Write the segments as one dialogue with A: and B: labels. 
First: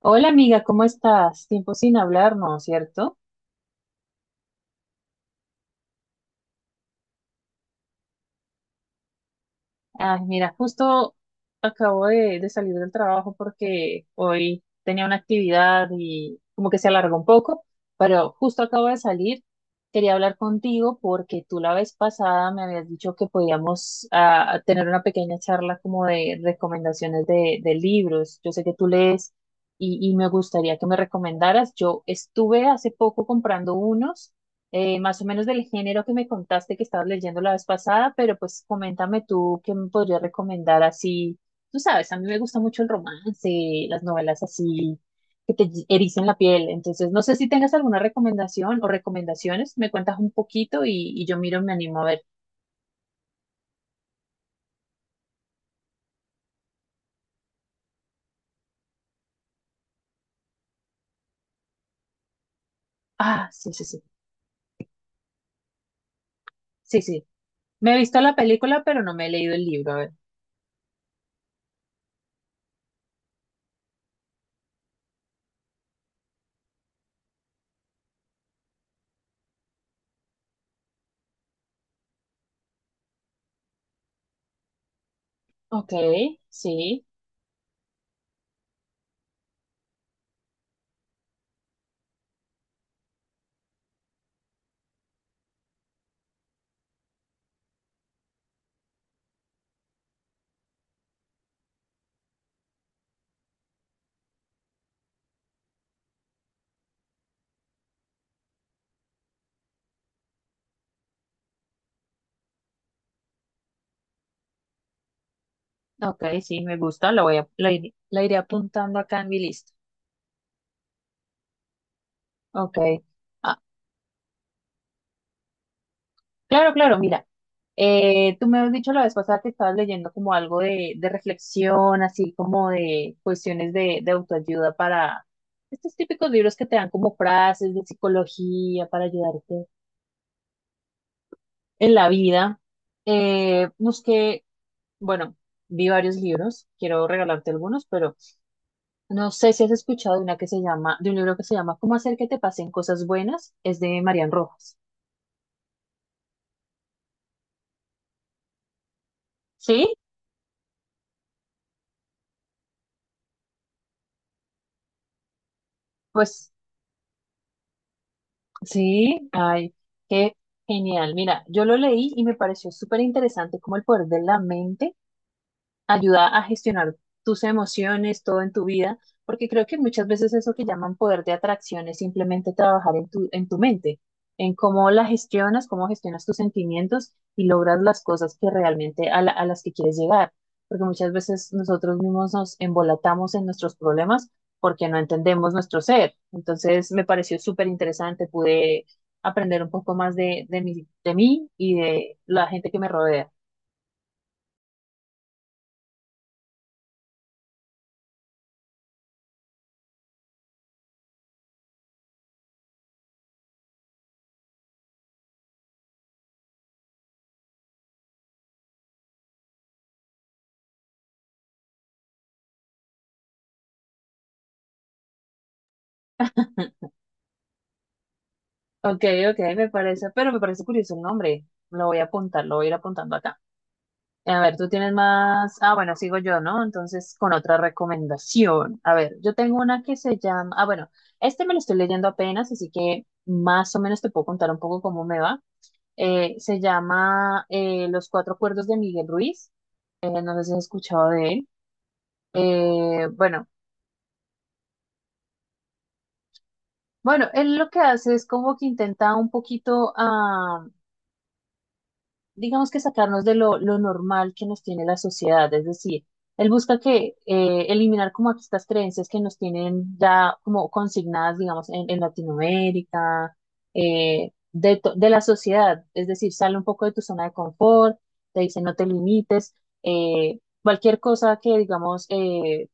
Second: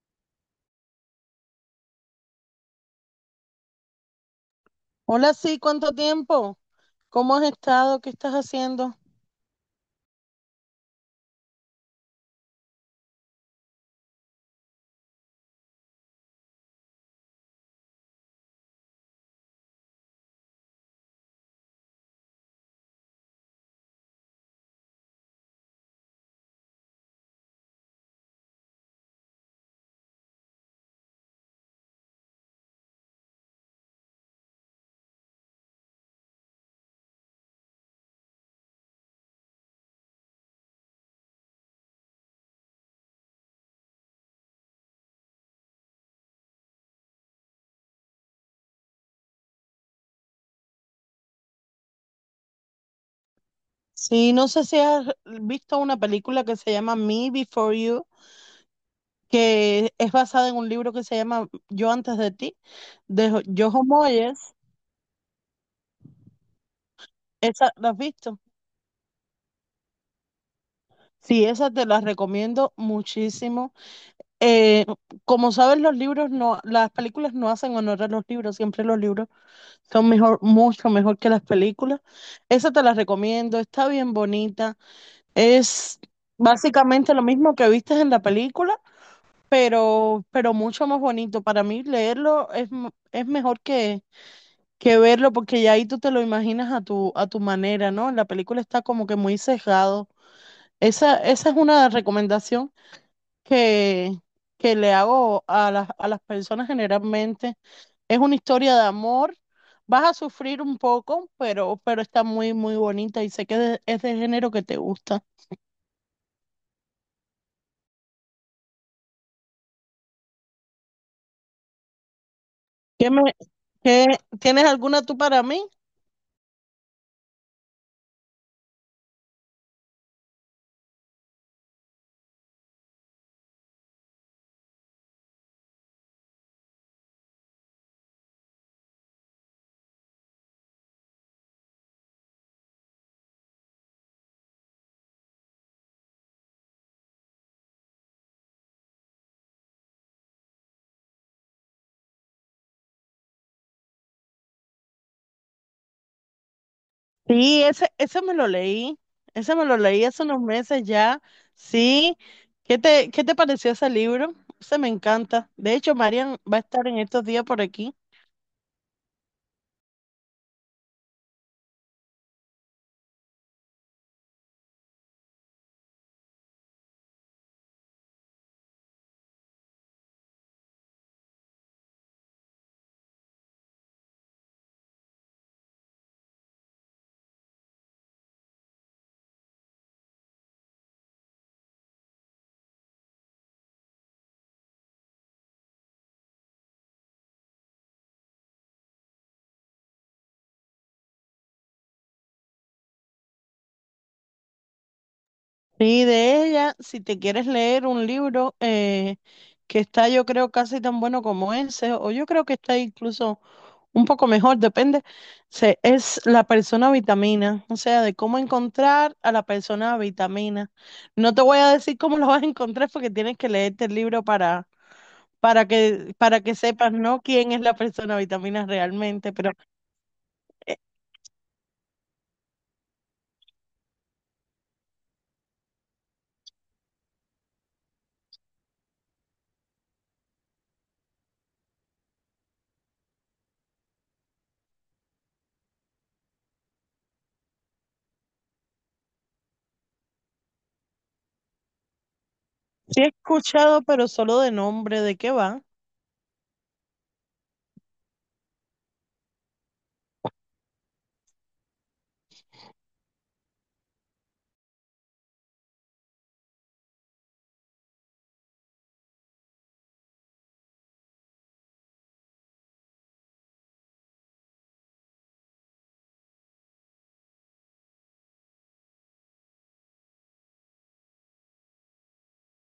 A: Hola amiga, ¿cómo estás? Tiempo sin hablarnos, ¿cierto?
B: Hola, sí, ¿cuánto tiempo? ¿Cómo has estado? ¿Qué estás haciendo?
A: Ay, mira, justo acabo de salir del trabajo porque hoy tenía una actividad y como que se alargó un poco, pero justo acabo de salir. Quería hablar contigo porque tú la vez pasada me habías dicho que podíamos tener una pequeña charla como de recomendaciones de libros. Yo sé que tú lees y me gustaría que me recomendaras. Yo estuve hace poco comprando unos. Más o menos del género que me contaste que estabas leyendo la vez pasada, pero pues coméntame tú qué me podrías recomendar así. Tú sabes, a mí me gusta mucho el romance, las novelas así que te ericen la piel. Entonces, no sé si tengas alguna recomendación o recomendaciones, me cuentas un poquito y yo miro, me animo a ver.
B: Sí, no sé si has visto una película que se llama Me Before You, que es basada en un libro que se llama Yo antes de ti, de
A: Ah, sí, sí,
B: Jojo
A: sí,
B: Moyes.
A: sí, sí.
B: ¿Esa la
A: Me
B: has
A: he visto la
B: visto?
A: película, pero no me he leído el libro. A ver.
B: Sí, esa te la recomiendo muchísimo. Eh, Como sabes, los libros no, las películas no hacen honor a los libros, siempre los libros son mejor, mucho mejor que las películas. Esa te la recomiendo, está bien bonita.
A: Ok,
B: Es
A: sí,
B: básicamente lo mismo que viste en la película, pero mucho más bonito. Para mí leerlo es, es mejor que verlo porque ya ahí tú te lo imaginas a tu manera, ¿no? En la película está como que muy sesgado. Esa es una recomendación que, que le hago a las personas generalmente. Es una historia de amor. Vas a sufrir un poco, pero está muy, muy bonita y sé que es del género que te gusta.
A: ok, sí, me gusta, la iré apuntando acá en mi lista. Ok.
B: ¿Qué me,
A: Ah,
B: ¿Qué- ¿Tienes alguna tú para mí?
A: claro, claro, mira. Tú me has dicho la vez pasada que estabas leyendo como algo de reflexión, así como de cuestiones de autoayuda para estos típicos libros que te dan como frases de psicología para ayudarte en la vida. Busqué, bueno, vi varios libros, quiero regalarte algunos, pero no sé si has escuchado de una que se llama, de un libro que se llama ¿cómo hacer que te pasen cosas buenas? Es de Marian Rojas.
B: Sí, ese me lo leí. Ese me lo
A: ¿Sí?
B: leí hace unos meses ya. Sí. Qué te pareció ese libro? Ese me encanta. De hecho, Marian
A: Pues
B: va a estar en estos días por aquí.
A: sí, ay, qué genial. Mira, yo lo leí y me pareció súper interesante como el poder de la mente ayuda a gestionar tus emociones, todo en tu vida, porque creo que muchas veces eso que llaman poder de atracción es simplemente trabajar en tu mente, en cómo la gestionas, cómo gestionas tus sentimientos y logras las cosas que realmente a las que quieres llegar, porque muchas veces nosotros mismos nos embolatamos en nuestros problemas porque no entendemos nuestro ser. Entonces me pareció súper interesante, pude aprender un poco más de mí y de la gente que me rodea.
B: Sí, de ella, si te quieres leer un libro que está, yo creo, casi tan bueno como ese, o yo creo que está incluso un poco mejor, depende, se, es la persona vitamina, o sea, de cómo encontrar a la persona vitamina. No te voy a decir cómo lo vas a encontrar porque tienes que leerte el libro para que sepas, ¿no? Quién es la persona vitamina
A: Ok,
B: realmente,
A: ok,
B: pero
A: me parece, pero me parece
B: eh,
A: curioso el nombre. Lo voy a apuntar, lo voy a ir apuntando acá. A ver, tú tienes más. Ah, bueno, sigo yo, ¿no? Entonces, con otra recomendación. A ver, yo tengo una que se llama. Ah, bueno, este me lo estoy leyendo apenas, así que más o menos te puedo contar un poco cómo me va. Se llama Los Cuatro Acuerdos de Miguel Ruiz. No sé si has escuchado de él.
B: sí
A: Eh,
B: he
A: bueno,
B: escuchado, pero solo de nombre, ¿de qué va?
A: bueno, él lo que hace es como que intenta un poquito. Digamos que sacarnos de lo normal que nos tiene la sociedad, es decir, él busca que eliminar como estas creencias que nos tienen ya como consignadas, digamos, en Latinoamérica, de la sociedad, es decir, sale un poco de tu zona de confort, te dice no te limites, cualquier cosa que, digamos,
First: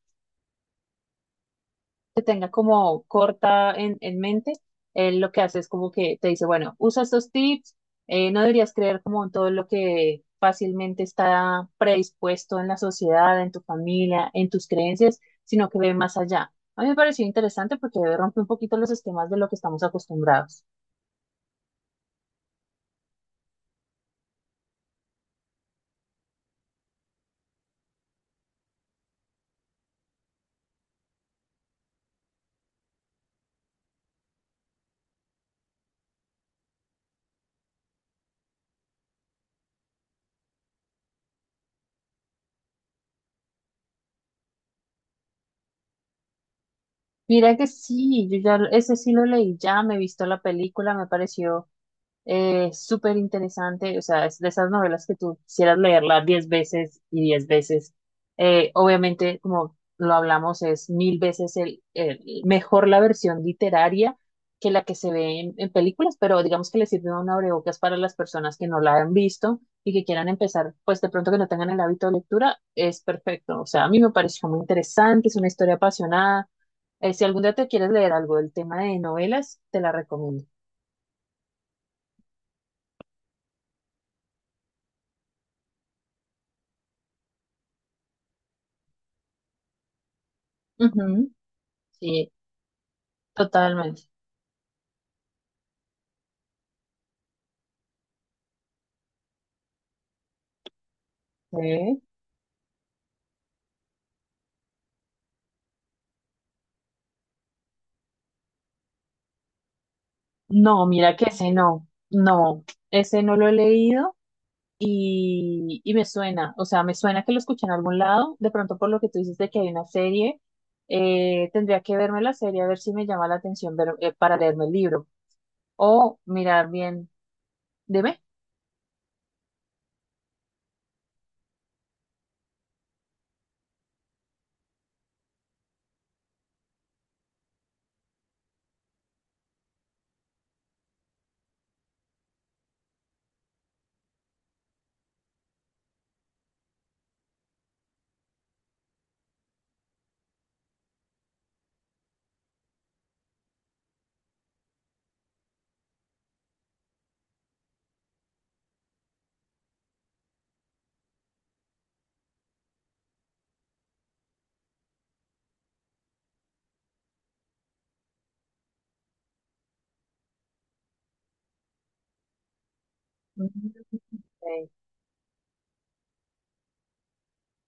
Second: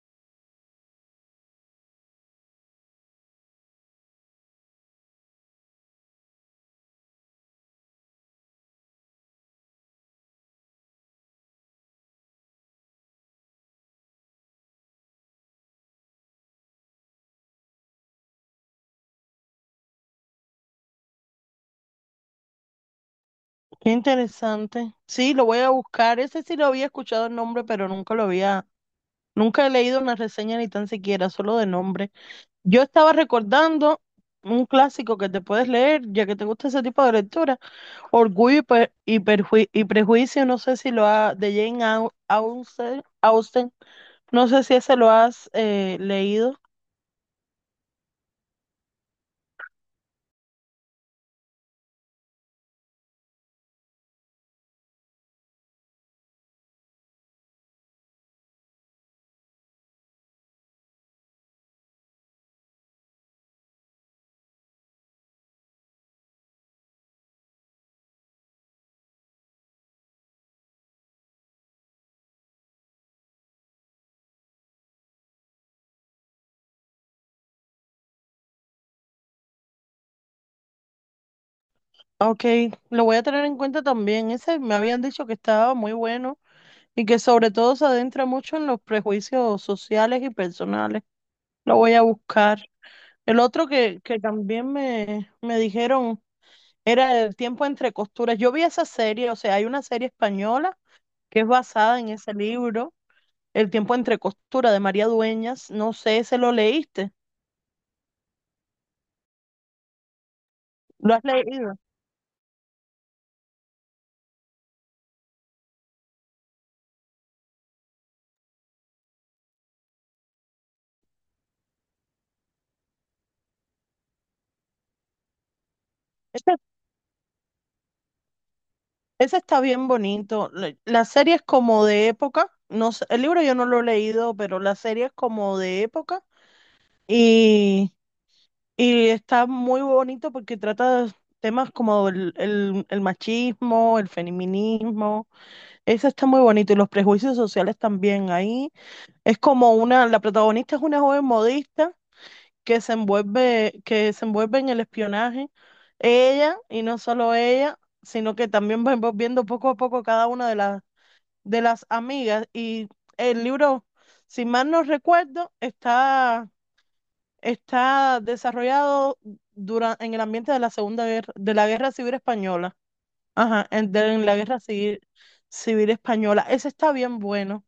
A: que tenga como corta en mente, él lo que hace es como que te dice, bueno, usa estos tips, no deberías creer como en todo lo que fácilmente está predispuesto en la sociedad, en tu familia, en tus creencias, sino que ve más allá. A mí me pareció interesante porque rompe un poquito los esquemas de lo que estamos acostumbrados.
B: Qué interesante. Sí, lo voy a buscar. Ese sí lo había escuchado el nombre, pero nunca lo había, nunca he leído una reseña ni tan siquiera, solo de nombre. Yo estaba recordando un clásico que te puedes leer, ya que te gusta ese tipo de lectura, Orgullo y, Prejuicio, no sé si lo ha, de Jane Austen, Austen, no sé si ese lo has leído.
A: Mira que sí, yo ya ese sí lo leí, ya me he visto la película, me pareció súper interesante, o sea, es de esas novelas que tú quisieras leerla diez veces y diez veces. Obviamente, como lo hablamos, es mil veces mejor la versión literaria que la que se ve en películas, pero digamos que le sirve un abrebocas para las personas que no la han visto y que quieran empezar, pues de pronto que no tengan el hábito de lectura, es perfecto. O sea, a mí me pareció muy interesante, es una historia apasionada. Si algún día te quieres leer algo del tema de novelas, te la recomiendo.
B: Ok, lo voy a tener en cuenta también. Ese me habían dicho que estaba muy bueno y que sobre todo se adentra mucho en los prejuicios sociales y personales.
A: Ujú.
B: Lo voy a
A: Sí,
B: buscar. El otro
A: totalmente.
B: que también me dijeron era el tiempo entre costuras. Yo vi esa serie, o sea, hay una serie española que es basada
A: Sí.
B: en ese libro, El tiempo entre costuras de María Dueñas. No sé, ¿se lo leíste,
A: No,
B: lo
A: mira
B: has
A: que ese
B: leído?
A: no, no, ese no lo he leído y me suena, o sea, me suena que lo escuché en algún lado, de pronto por lo que tú dices de que hay una serie, tendría que verme la serie a ver si me llama la atención para leerme el libro o
B: Ese,
A: mirar bien, dime.
B: ese está bien bonito. La serie es como de época. No sé, el libro yo no lo he leído, pero la serie es como de época y, y está muy bonito porque trata de temas como el machismo, el feminismo. Eso está muy bonito y los prejuicios sociales también ahí. Es como una, la protagonista es una joven modista que se envuelve en el espionaje. Ella, y no solo ella, sino que también va envolviendo poco a poco cada una de las amigas. Y el libro, si mal no recuerdo, está, está desarrollado en el ambiente de la Segunda Guerra, de la Guerra Civil Española. Ajá, en,
A: Ujú.
B: en la Guerra Civil, Civil Española. Ese está bien bueno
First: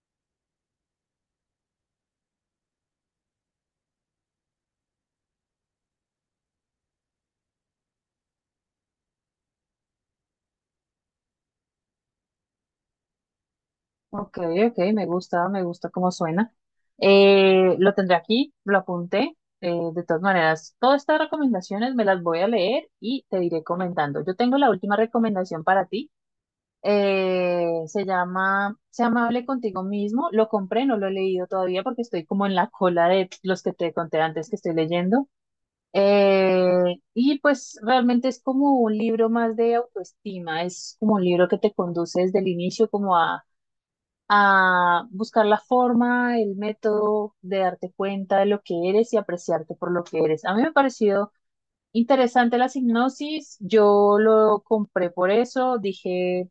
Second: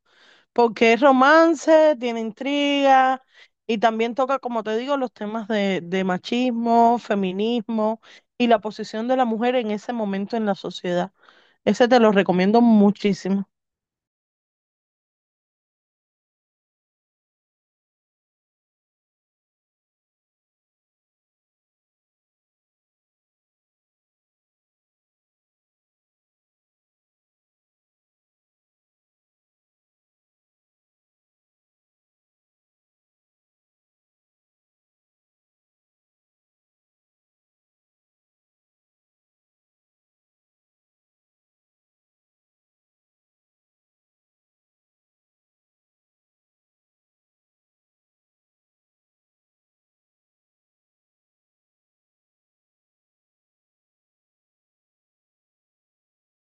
B: porque es romance, tiene intriga y también toca, como te digo, los temas de machismo, feminismo y la posición de la mujer en ese momento en la sociedad. Ese te lo recomiendo muchísimo.
A: Ok, ok, me gusta cómo suena. Lo tendré aquí, lo apunté. De todas maneras, todas estas recomendaciones me las voy a leer y te iré comentando. Yo tengo la última recomendación para ti. Se llama Sé amable contigo mismo. Lo compré, no lo he leído todavía porque estoy como en la cola de los que te conté antes que estoy leyendo. Y pues realmente es como un libro más de autoestima. Es como un libro que te conduce desde el inicio como a buscar la forma, el método de darte cuenta de lo que eres y apreciarte por lo que eres. A mí me pareció interesante la hipnosis, yo lo compré por eso, dije,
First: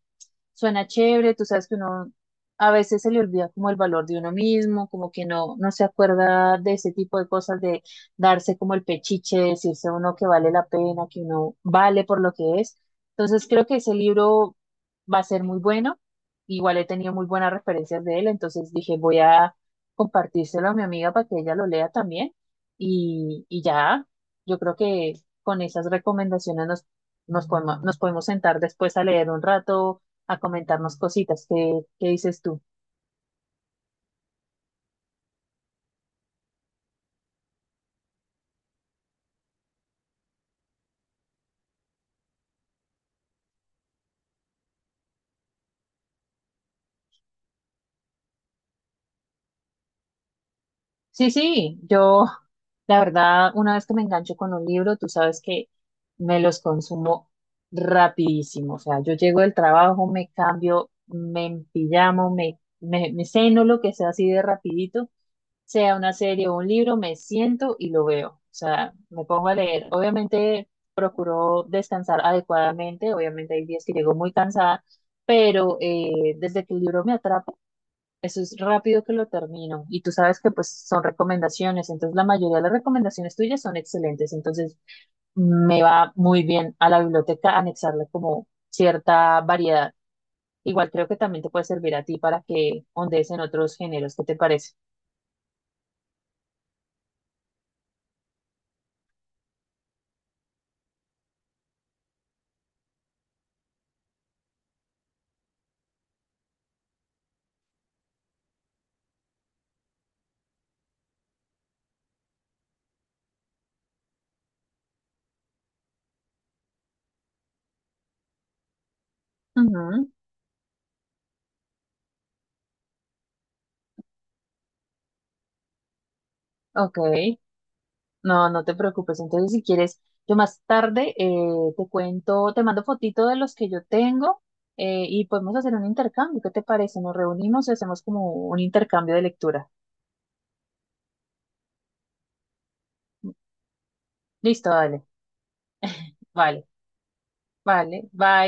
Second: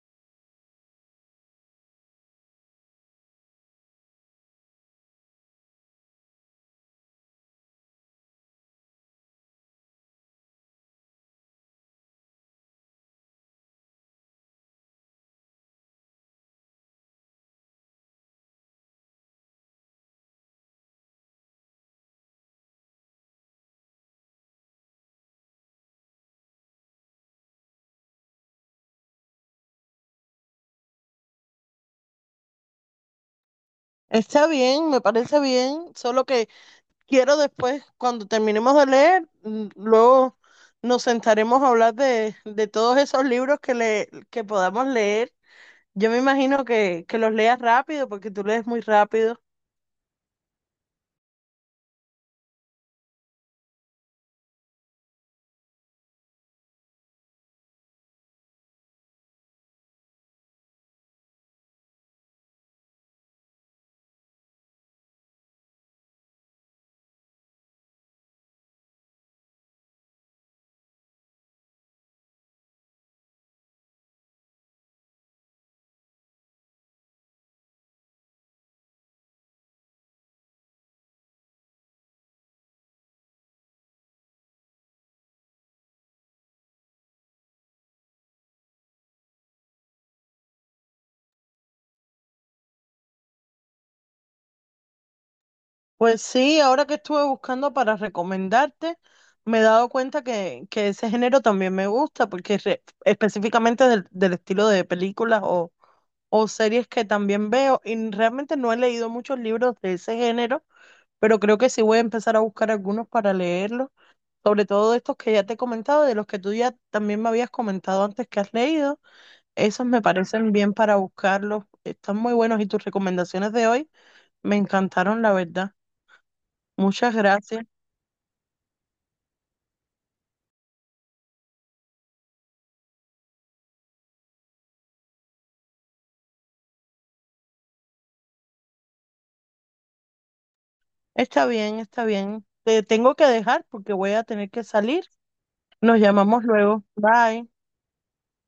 A: suena chévere, tú sabes que uno a veces se le olvida como el valor de uno mismo, como que no, no se acuerda de ese tipo de cosas, de darse como el pechiche, de decirse a uno que vale la pena, que uno vale por lo que es. Entonces creo que ese libro va a ser muy bueno. Igual he tenido muy buenas referencias de él, entonces dije, voy a compartírselo a mi amiga para que ella lo lea también. Y, y ya, yo creo que con esas recomendaciones nos podemos sentar después a leer un rato a comentarnos cositas. ¿Qué, qué dices tú?
B: Está bien, me parece bien, solo que quiero después, cuando terminemos de leer, luego nos sentaremos a hablar de todos esos libros que, le, que podamos leer. Yo me imagino que los leas rápido, porque tú lees muy rápido.
A: Sí, sí, yo, la verdad, una vez que me engancho con un libro, tú sabes que me los consumo rapidísimo. O sea, yo llego del trabajo, me cambio, me empillamo, me ceno lo que sea así de rapidito, sea una serie o un libro, me siento y lo veo. O sea, me pongo a leer. Obviamente procuro descansar adecuadamente, obviamente hay días que llego muy cansada, pero desde que el libro me atrapa, eso es rápido que lo termino. Y tú sabes que pues son recomendaciones. Entonces la mayoría de las recomendaciones tuyas son excelentes. Entonces me va muy bien a la biblioteca anexarle como cierta variedad. Igual creo que también te puede servir a ti para que ondees en otros géneros. ¿Qué te parece?
B: Pues sí, ahora que estuve buscando para recomendarte, me he dado cuenta que ese género también me gusta, porque es específicamente del, del estilo de películas o series que también veo, y realmente no he leído muchos libros de ese género, pero creo que sí voy a empezar a buscar algunos para leerlos, sobre todo de estos que ya te he comentado, de los que tú ya también me habías comentado antes que has leído, esos me
A: Ujú,
B: parecen bien para buscarlos, están muy buenos y tus recomendaciones de hoy me encantaron, la verdad.
A: ok.
B: Muchas gracias.
A: No, no te preocupes. Entonces si quieres, yo más tarde te cuento, te mando fotito de los que yo tengo. Y podemos hacer un intercambio, ¿qué te parece? Nos reunimos y hacemos como un intercambio de lectura.
B: Está bien, está bien. Te tengo que dejar porque voy a tener que
A: Listo, dale.
B: salir. Nos llamamos
A: Vale,
B: luego. Bye.
A: vale. Bye.